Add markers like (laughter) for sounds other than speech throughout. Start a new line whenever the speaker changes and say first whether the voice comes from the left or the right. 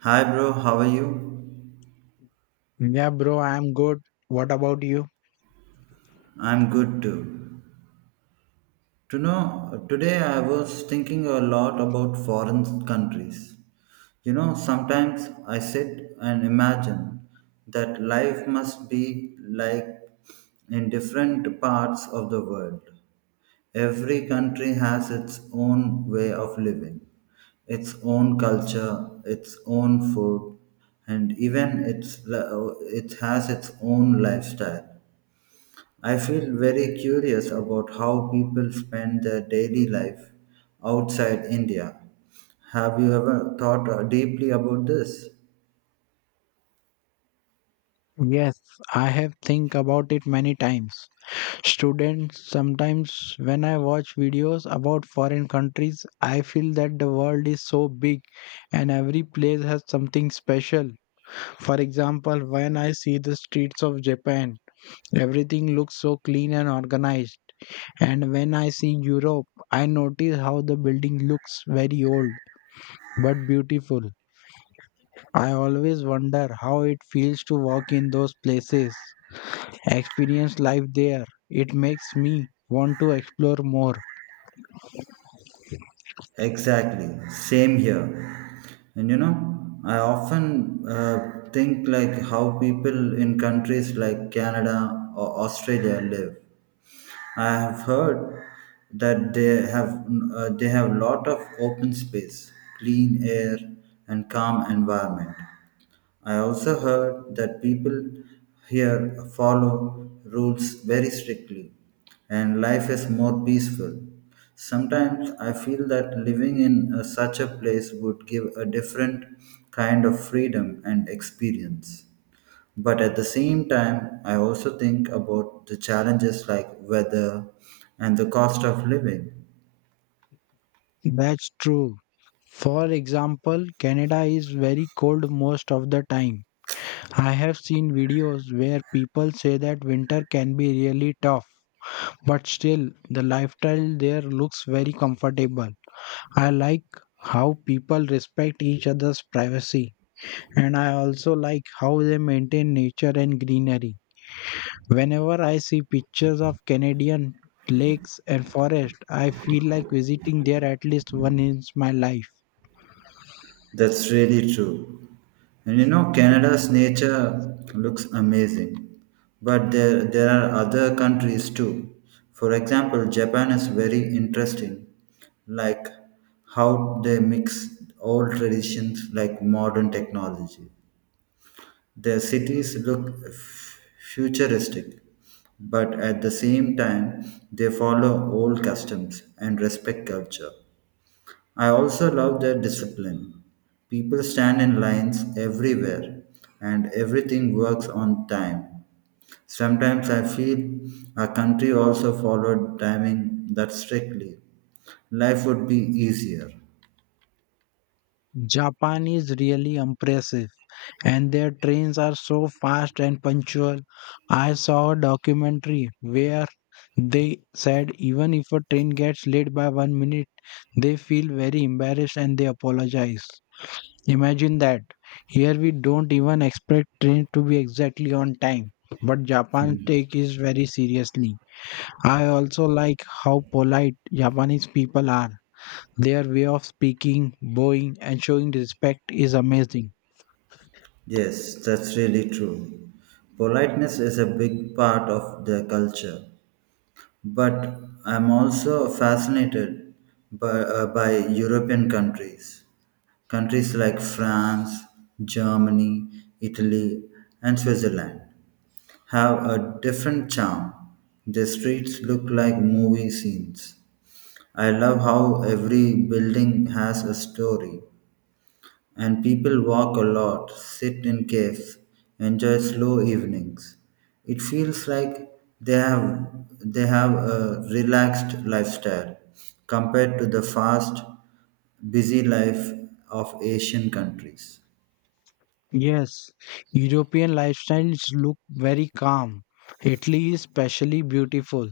right: Hi bro, how are you?
left: Yeah, bro, I'm good. What about you?
right: I'm good too. To know, today I was thinking a lot about foreign countries. You know, sometimes I sit and imagine that life must be like in different parts of the world. Every country has its own way of living, its own culture, its own food, and even its, it has its own lifestyle. I feel very curious about how people spend their daily life outside India. Have you ever thought deeply about this?
left: Yes, I have think about it many times. Students, sometimes when I watch videos about foreign countries, I feel that the world is so big and every place has something special. For example, when I see the streets of Japan, everything looks so clean and organized. And when I see Europe, I notice how the building looks very old but beautiful. I always wonder how it feels to walk in those places, experience life there. It makes me want to explore more.
right: Exactly, same here. And you know, I often think like how people in countries like Canada or Australia live. I have heard that they have lot of open space, clean air, and calm environment. I also heard that people here follow rules very strictly and life is more peaceful. Sometimes I feel that living in such a place would give a different kind of freedom and experience. But at the same time, I also think about the challenges like weather and the cost of living.
left: That's true. For example, Canada is very cold most of the time. I have seen videos where people say that winter can be really tough, but still, the lifestyle there looks very comfortable. I like how people respect each other's privacy, and I also like how they maintain nature and greenery. Whenever I see pictures of Canadian lakes and forests, I feel like visiting there at least once in my life.
right: That's really true. And you know, Canada's nature looks amazing, but there are other countries too. For example, Japan is very interesting, like how they mix old traditions like modern technology. Their cities look futuristic, but at the same time, they follow old customs and respect culture. I also love their discipline. People stand in lines everywhere and everything works on time. Sometimes I feel our country also followed timing that strictly. Life would be easier.
left: Japan is really impressive, and their trains are so fast and punctual. I saw a documentary where they said even if a train gets late by 1 minute, they feel very embarrassed and they apologize. Imagine that. Here we don't even expect train to be exactly on time, but Japan take it very seriously. I also like how polite Japanese people are. Their way of speaking, bowing, and showing respect is amazing.
right: Yes, that's really true. Politeness is a big part of their culture. But I'm also fascinated by European countries. Countries like France, Germany, Italy, and Switzerland have a different charm. Their streets look like movie scenes. I love how every building has a story, and people walk a lot, sit in caves, enjoy slow evenings. It feels like they have they have a relaxed lifestyle compared to the fast, busy life of Asian countries.
left: Yes, European lifestyles look very calm. Italy is especially beautiful.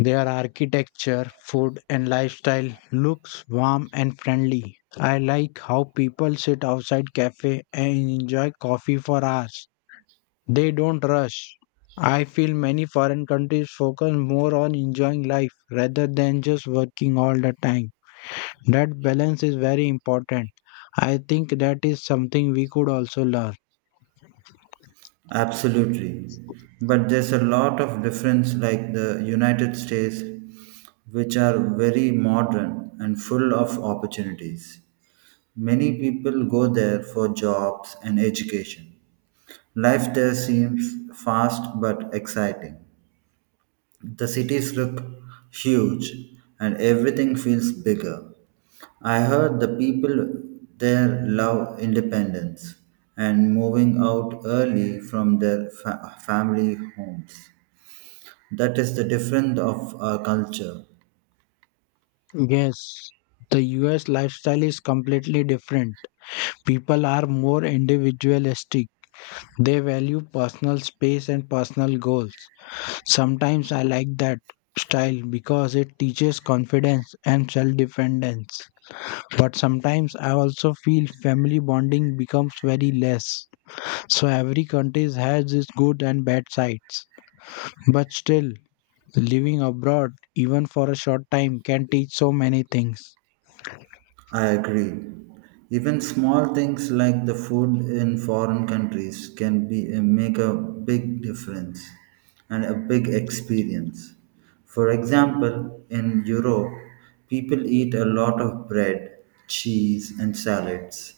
left: Their architecture, food, and lifestyle looks warm and friendly. I like how people sit outside cafe and enjoy coffee for hours. They don't rush. I feel many foreign countries focus more on enjoying life rather than just working all the time. That balance is very important. I think that is something we could also learn.
right: Absolutely. But there's a lot of difference, like the United States, which are very modern and full of opportunities. Many people go there for jobs and education. Life there seems fast but exciting. The cities look huge and everything feels bigger. I heard the people there love independence and moving out early from their family homes. That is the difference of our culture.
left: Yes, the US lifestyle is completely different. People are more individualistic. They value personal space and personal goals. Sometimes I like that style because it teaches confidence and self dependence. But sometimes I also feel family bonding becomes very less. So every country has its good and bad sides. But still, living abroad, even for a short time, can teach so many things.
right: I agree. Even small things like the food in foreign countries can be make a big difference and a big experience. For example, in Europe, people eat a lot of bread, cheese, and salads.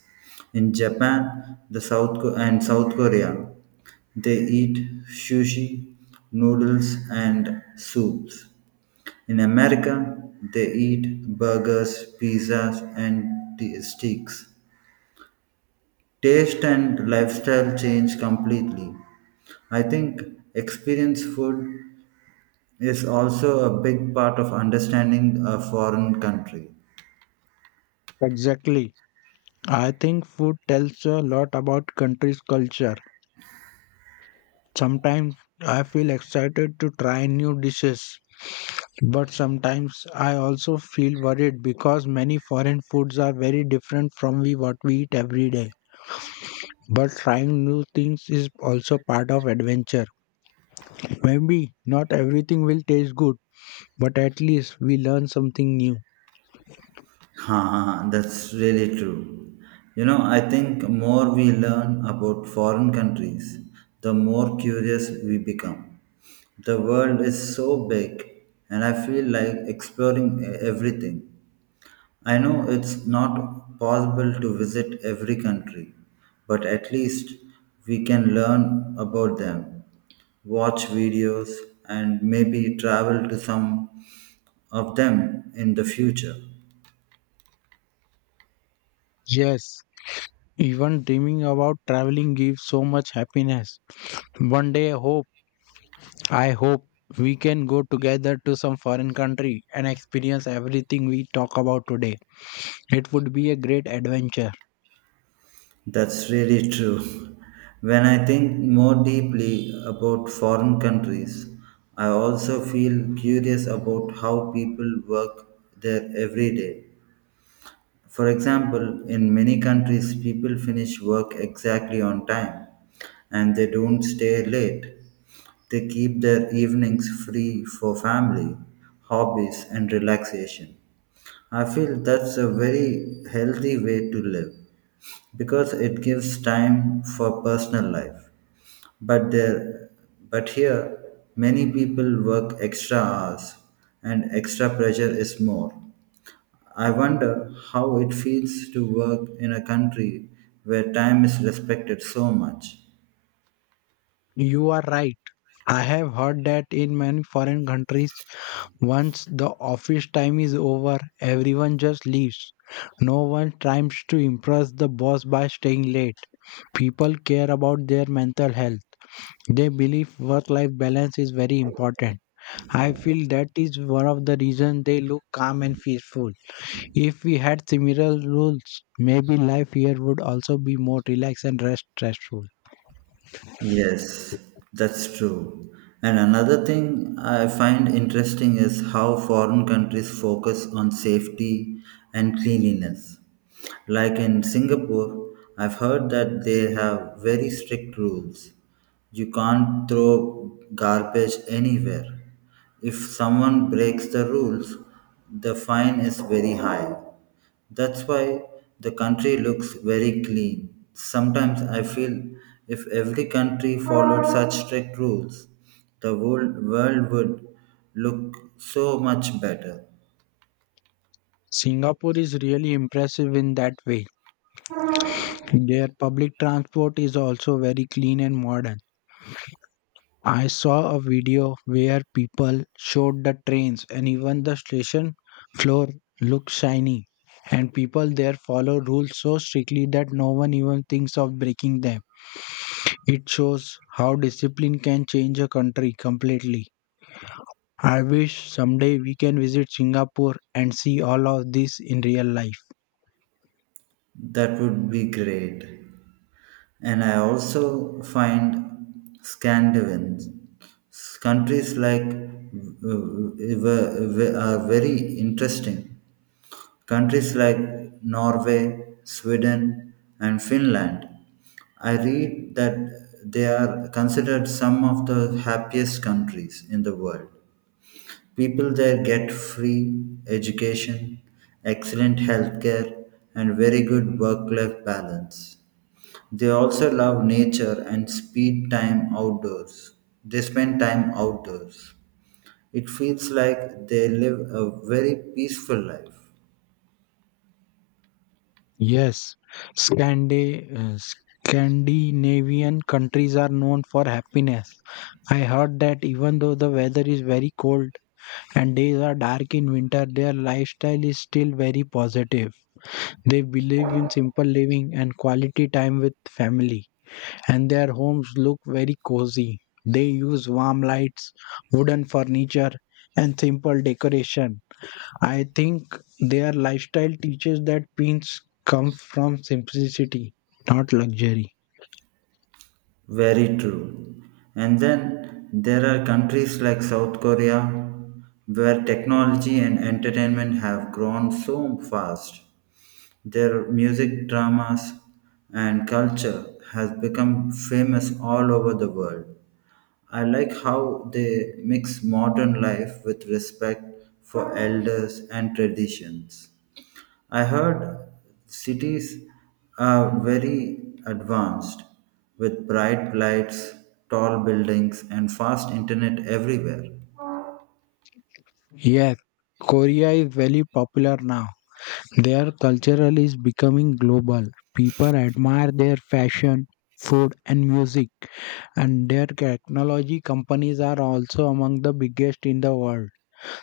right: In Japan, the South Ko- and South Korea, they eat sushi, noodles, and soups. In America, they eat burgers, pizzas, and steaks. Taste and lifestyle change completely. I think experience food is also a big part of understanding a foreign country.
left: Exactly. I think food tells you a lot about country's culture. Sometimes I feel excited to try new dishes, but sometimes I also feel worried because many foreign foods are very different from what we eat every day. But trying new things is also part of adventure. Maybe not everything will taste good, but at least we learn something new.
right: Huh, huh, that's really true. You know, I think more we learn about foreign countries, the more curious we become. The world is so big, and I feel like exploring everything. I know it's not possible to visit every country, but at least we can learn about them, watch videos, and maybe travel to some of them in the future.
left: Yes, even dreaming about traveling gives so much happiness. One day I hope we can go together to some foreign country and experience everything we talk about today. It would be a great adventure.
right: That's really true. When I think more deeply about foreign countries, I also feel curious about how people work there everyday. For example, in many countries, people finish work exactly on time and they don't stay late. They keep their evenings free for family, hobbies, and relaxation. I feel that's a very healthy way to live because it gives time for personal life. But there, but here, many people work extra hours, and extra pressure is more. I wonder how it feels to work in a country where time is respected so much.
left: You are right. I have heard that in many foreign countries, once the office time is over, everyone just leaves. No one tries to impress the boss by staying late. People care about their mental health. They believe work life balance is very important. I feel that is one of the reasons they look calm and peaceful. If we had similar rules, maybe life here would also be more relaxed and less stressful.
right: Yes, that's true. And another thing I find interesting is how foreign countries focus on safety and cleanliness. Like in Singapore, I've heard that they have very strict rules. You can't throw garbage anywhere. If someone breaks the rules, the fine is very high. That's why the country looks very clean. Sometimes I feel if every country followed such strict rules, world would look so much better.
left: Singapore is really impressive in that way. Their public transport is also very clean and modern. I saw a video where people showed the trains and even the station floor looked shiny. And people there follow rules so strictly that no one even thinks of breaking them. It shows how discipline can change a country completely. I wish someday we can visit Singapore and see all of this in real life.
right: That would be great. And I also find Scandinavian countries like are very interesting countries like Norway, Sweden, and Finland. I read that they are considered some of the happiest countries in the world. People there get free education, excellent healthcare, and very good work life balance. They also love nature and speed time outdoors. They spend time outdoors. It feels like they live a very peaceful life.
left: Yes, Scandi- uh, Scandinavian countries are known for happiness. I heard that even though the weather is very cold and days are dark in winter, their lifestyle is still very positive. They believe in simple living and quality time with family, and their homes look very cozy. They use warm lights, wooden furniture, and simple decoration. I think their lifestyle teaches that pins come from simplicity, not luxury.
right: Very true. And then there are countries like South Korea where technology and entertainment have grown so fast. Their music, dramas, and culture has become famous all over the world. I like how they mix modern life with respect for elders and traditions. I heard cities are very advanced with bright lights, tall buildings, and fast internet everywhere.
left: Yes, Korea is very popular now. Their cultural is becoming global. People admire their fashion, food, and music, and their technology companies are also among the biggest in the world.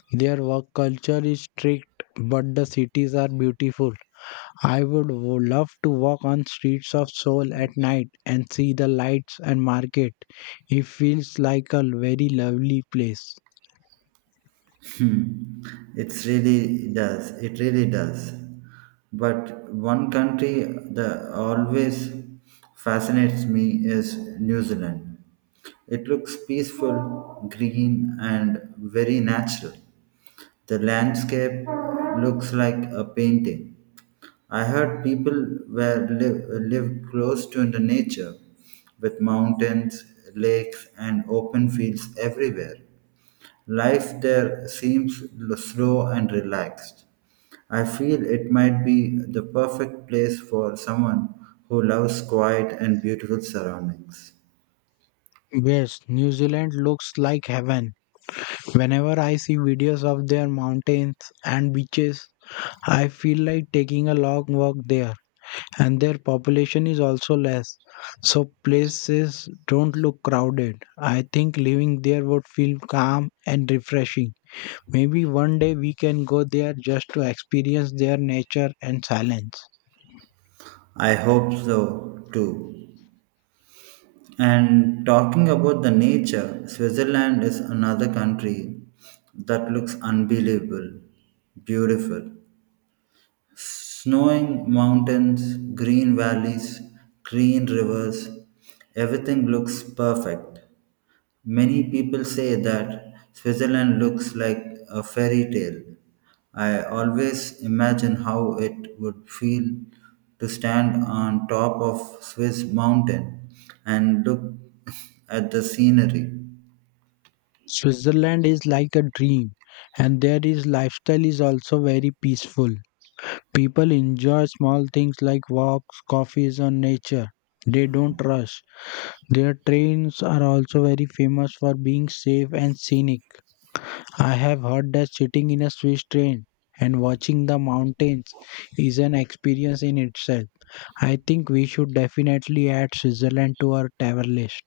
left: Their work culture is strict, but the cities are beautiful. I would love to walk on streets of Seoul at night and see the lights and market. It feels like a very lovely place.
right: Hmm. It really does. But one country that always fascinates me is New Zealand. It looks peaceful, green, and very natural. The landscape looks like a painting. I heard were live, live close to the nature with mountains, lakes, and open fields everywhere. Life there seems slow and relaxed. I feel it might be the perfect place for someone who loves quiet and beautiful surroundings.
left: Yes, New Zealand looks like heaven. Whenever I see videos of their mountains and beaches, I feel like taking a long walk there. And their population is also less, so places don't look crowded. I think living there would feel calm and refreshing. Maybe one day we can go there just to experience their nature and silence.
right: I hope so too. And talking about the nature, Switzerland is another country that looks unbelievable, beautiful. Snowing mountains, green valleys, green rivers, everything looks perfect. Many people say that Switzerland looks like a fairy tale. I always imagine how it would feel to stand on top of Swiss mountain and look (laughs) at the scenery.
left: Switzerland is like a dream, and their is lifestyle is also very peaceful. People enjoy small things like walks, coffees, and nature. They don't rush. Their trains are also very famous for being safe and scenic. I have heard that sitting in a Swiss train and watching the mountains is an experience in itself. I think we should definitely add Switzerland to our travel list.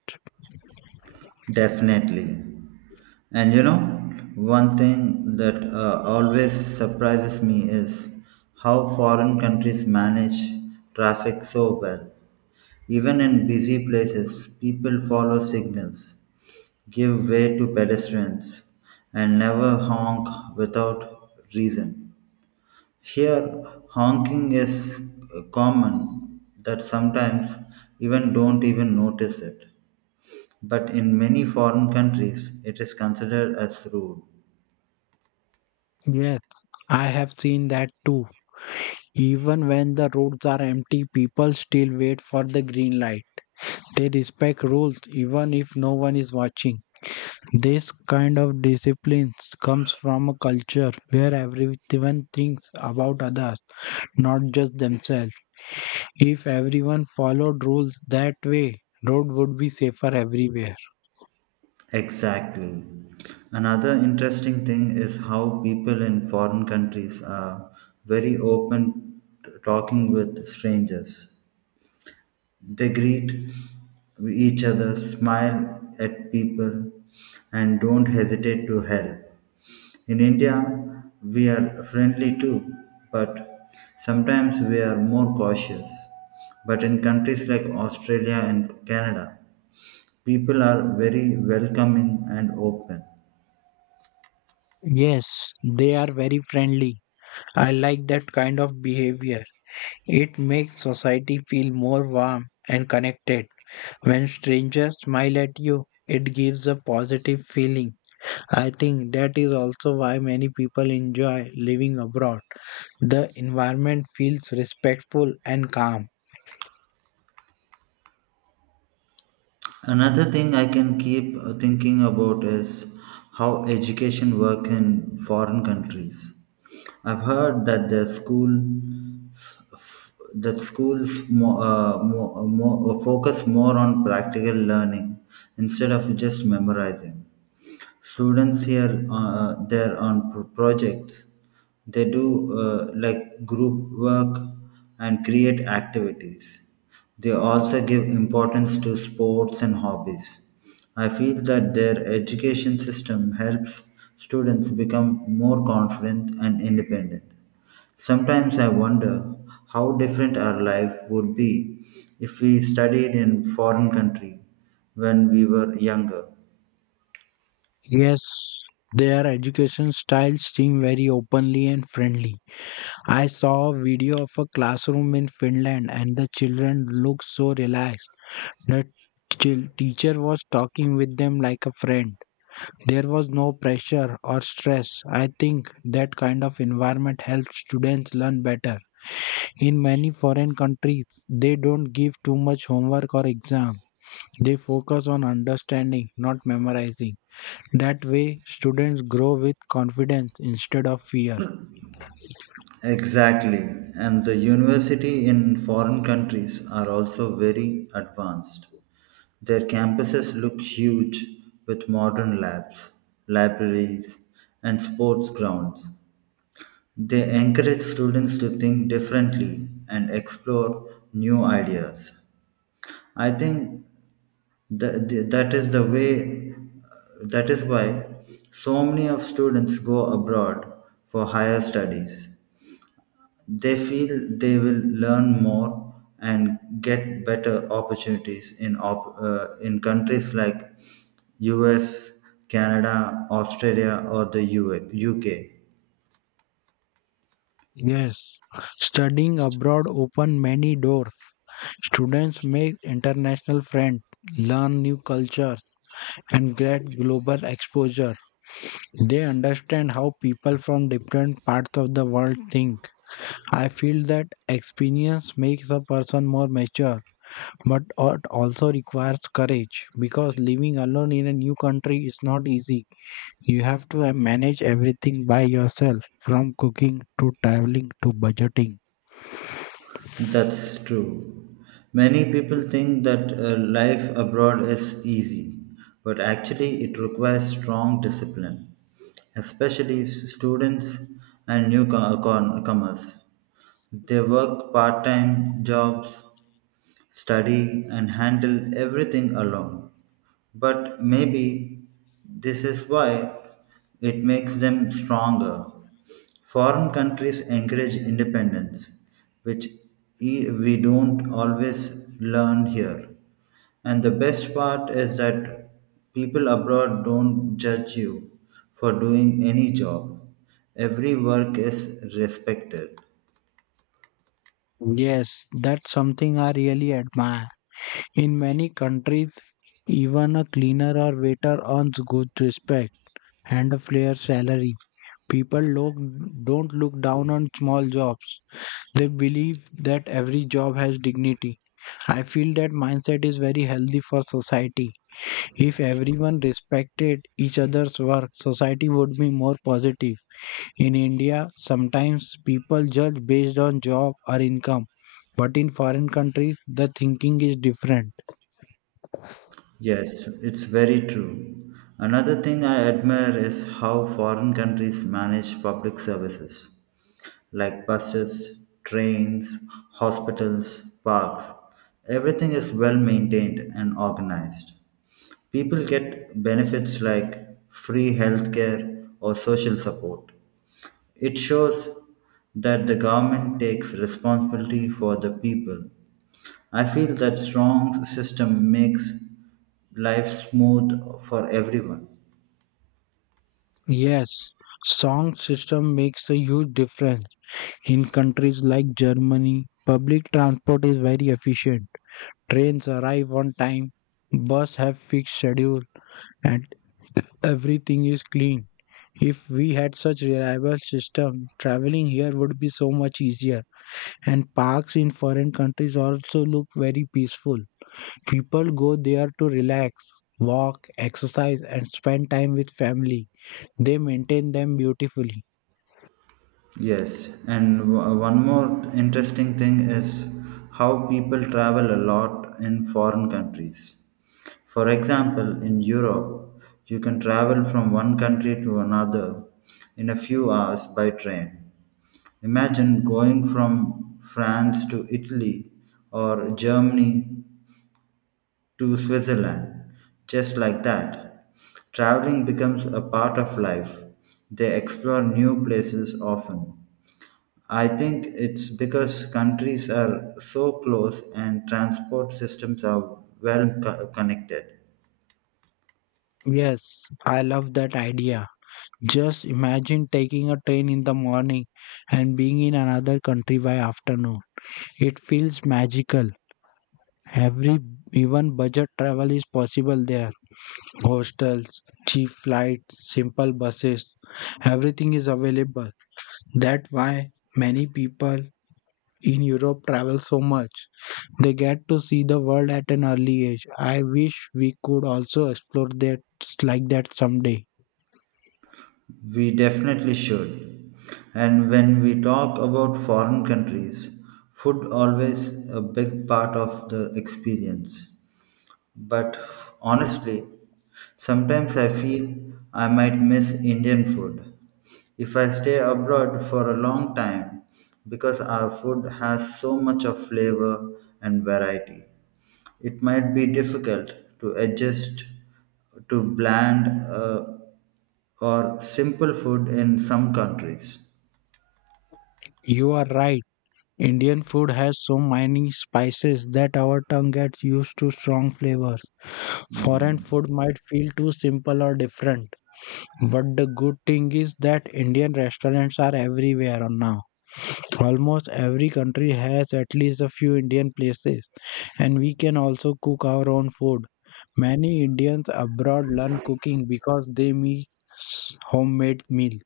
right: Definitely. And you know, one thing that always surprises me is how foreign countries manage traffic so well. Even in busy places, people follow signals give way to pedestrians, and never honk without reason. Here, honking is common that sometimes even don't even notice it. But in many foreign countries, it is considered as rude.
left: Yes, I have seen that too. Even when the roads are empty, people still wait for the green light. They respect rules even if no one is watching. This kind of discipline comes from a culture where everyone thinks about others, not just themselves. If everyone followed rules that way, road would be safer everywhere.
right: Exactly. Another interesting thing is how people in foreign countries are very open to talking with strangers. They greet each other, smile at people, and don't hesitate to help. In India, we are friendly too, but sometimes we are more cautious. But in countries like Australia and Canada, people are very welcoming and open.
left: Yes, they are very friendly. I like that kind of behavior. It makes society feel more warm and connected. When strangers smile at you, it gives a positive feeling. I think that is also why many people enjoy living abroad. The environment feels respectful and calm.
right: Another thing I can keep thinking about is how education work in foreign countries. I've heard that the school that schools focus more on practical learning instead of just memorizing students here there on projects they do like group work and create activities they also give importance to sports and hobbies I feel that their education system helps students become more confident and independent. Sometimes I wonder how different our life would be if we studied in foreign country when we were younger.
left: Yes, their education styles seem very openly and friendly. I saw a video of a classroom in Finland and the children look so relaxed. The chill teacher was talking with them like a friend. There was no pressure or stress. I think that kind of environment helps students learn better. In many foreign countries, they don't give too much homework or exam. They focus on understanding, not memorizing. That way, students grow with confidence instead of fear.
right: Exactly, and the university in foreign countries are also very advanced. Their campuses look huge with modern labs, libraries, and sports grounds. They encourage students to think differently and explore new ideas. I think that, that is the way that is why so many of students go abroad for higher studies. They feel they will learn more and get better opportunities in in countries like US, Canada, Australia, or the UA UK.
left: Yes, studying abroad open many doors. Students make international friends, learn new cultures, and get global exposure. They understand how people from different parts of the world think. I feel that experience makes a person more mature, but it also requires courage because living alone in a new country is not easy. You have to manage everything by yourself from cooking to traveling to budgeting.
right: That's true. Many people think that life abroad is easy, but actually it requires strong discipline, especially students and newcomers. They work part time jobs, study and handle everything alone. But maybe this is why it makes them stronger. Foreign countries encourage independence, which we don't always learn here. And the best part is that people abroad don't judge you for doing any job. Every work is respected.
left: Yes, that's something I really admire. In many countries, even a cleaner or waiter earns good respect and a fair salary. People don't look down on small jobs. They believe that every job has dignity. I feel that mindset is very healthy for society. If everyone respected each other's work, society would be more positive. In India, sometimes people judge based on job or income, but in foreign countries, the thinking is different.
right: Yes, it's very true. Another thing I admire is how foreign countries manage public services like buses, trains, hospitals, parks. Everything is well maintained and organized. People get benefits like free healthcare or social support. It shows that the government takes responsibility for the people. I feel that strong system makes life smooth for everyone.
left: Yes, song system makes a huge difference. In countries like Germany, public transport is very efficient. Trains arrive on time, buses have fixed schedule, and everything is clean. If we had such reliable system, traveling here would be so much easier. And parks in foreign countries also look very peaceful. People go there to relax, walk, exercise, and spend time with family. They maintain them beautifully.
right: Yes, and one more interesting thing is how people travel a lot in foreign countries. For example, in Europe, you can travel from one country to another in a few hours by train. Imagine going from France to Italy or Germany to Switzerland. Just like that, traveling becomes a part of life. They explore new places often. I think it's because countries are so close and transport systems are well connected.
left: Yes, I love that idea. Just imagine taking a train in the morning and being in another country by afternoon. It feels magical. Every even budget travel is possible there. Hostels, cheap flights, simple buses, everything is available. That's why many people in Europe travel so much. They get to see the world at an early age. I wish we could also explore that like that someday.
right: We definitely should. And when we talk about foreign countries, food always a big part of the experience. But honestly, sometimes I feel I might miss Indian food if I stay abroad for a long time because our food has so much of flavor and variety. It might be difficult to adjust to bland or simple food in some countries.
left: You are right. Indian food has so many spices that our tongue gets used to strong flavors. Foreign
right: Mhm.
left: food might feel too simple or different, but the good thing is that Indian restaurants are everywhere now. Almost every country has at least a few Indian places, and we can also cook our own food. Many Indians abroad learn cooking because they make homemade meal.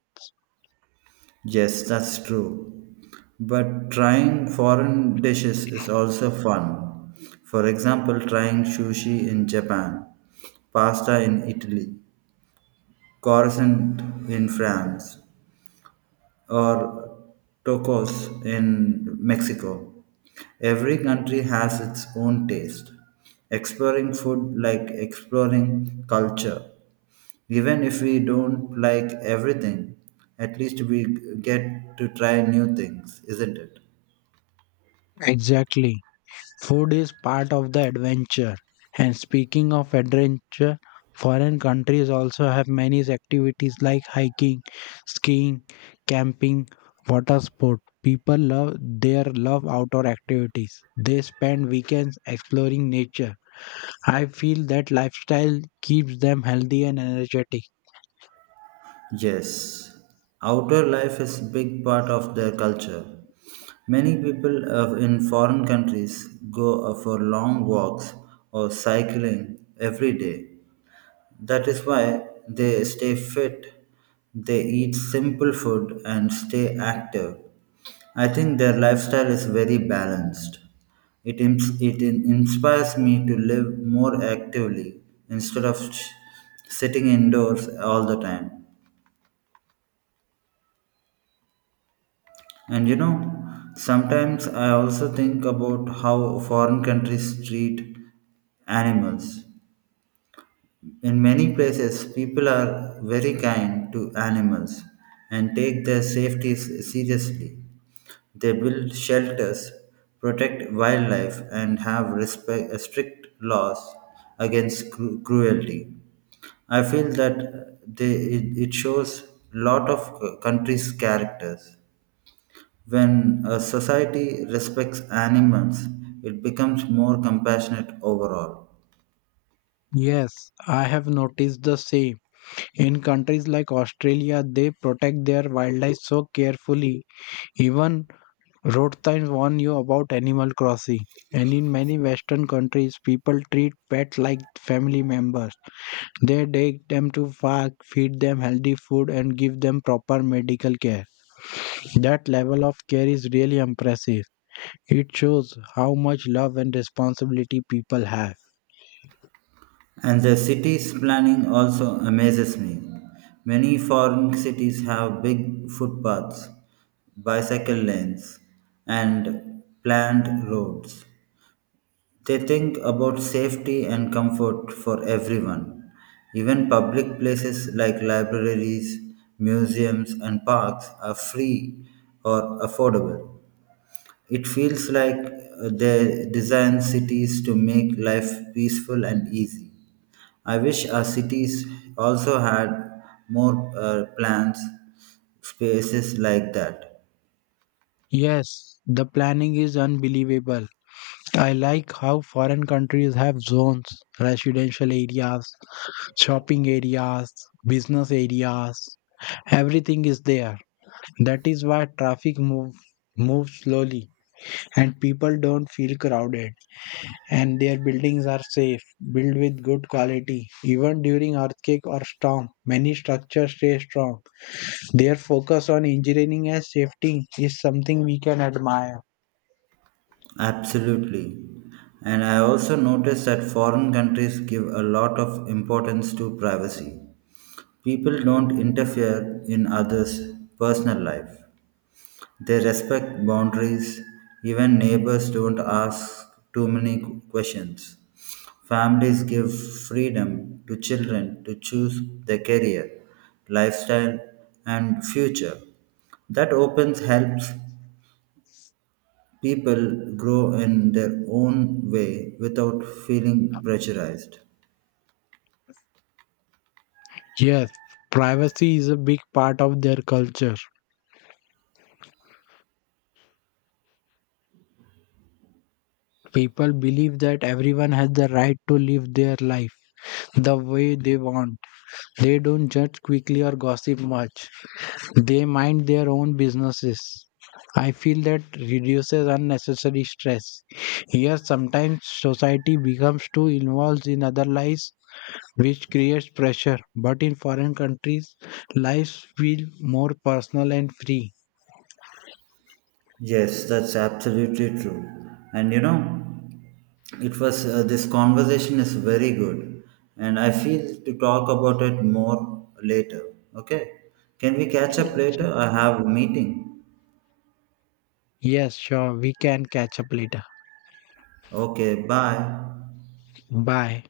right: Yes, that's true. But trying foreign dishes is also fun. For example, trying sushi in Japan, pasta in Italy, croissant in France, or tacos in Mexico. Every country has its own taste. Exploring food like exploring culture. Even if we don't like everything, at least we get to try new things, isn't it?
left: Exactly. Food is part of the adventure. And speaking of adventure, foreign countries also have many activities like hiking, skiing, camping, water sport. People love their love outdoor activities. They spend weekends exploring nature. I feel that lifestyle keeps them healthy and energetic.
right: Yes, outdoor life is a big part of their culture. Many people in foreign countries go for long walks or cycling every day. That is why they stay fit. They eat simple food and stay active. I think their lifestyle is very balanced. It inspires me to live more actively instead of sitting indoors all the time. And you know, sometimes I also think about how foreign countries treat animals. In many places, people are very kind to animals and take their safety seriously. They build shelters, protect wildlife, and have respect, strict laws against cruelty. I feel it shows lot of countries' characters. When a society respects animals, it becomes more compassionate overall.
left: Yes, I have noticed the same. In countries like Australia, they protect their wildlife so carefully. Even road signs warn you about Animal Crossing, and in many Western countries, people treat pets like family members. They take them to park, feed them healthy food, and give them proper medical care. That level of care is really impressive. It shows how much love and responsibility people have.
right: And the city's planning also amazes me. Many foreign cities have big footpaths, bicycle lanes, and planned roads. They think about safety and comfort for everyone. Even public places like libraries, museums, and parks are free or affordable. It feels like they design cities to make life peaceful and easy. I wish our cities also had more plants, spaces like that.
left: Yes, the planning is unbelievable. I like how foreign countries have zones, residential areas, shopping areas, business areas. Everything is there. That is why traffic moves slowly and people don't feel crowded and their buildings are safe, built with good quality. Even during earthquake or storm, many structures stay strong. Their focus on engineering and safety is something we can admire.
right: Absolutely. And I also noticed that foreign countries give a lot of importance to privacy. People don't interfere in others' personal life. They respect boundaries. Even neighbors don't ask too many questions. Families give freedom to children to choose their career, lifestyle, and future. That opens helps people grow in their own way without feeling pressurized.
left: Yes, privacy is a big part of their culture. People believe that everyone has the right to live their life the way they want. They don't judge quickly or gossip much. They mind their own businesses. I feel that reduces unnecessary stress. Here, sometimes society becomes too involved in other lives, which creates pressure. But in foreign countries, lives feel more personal and free.
right: Yes, that's absolutely true. And you know, it was this conversation is very good, and I feel to talk about it more later. Okay, can we catch up later? I have a meeting.
left: Yes, sure, we can catch up later.
right: Okay, bye.
left: Bye.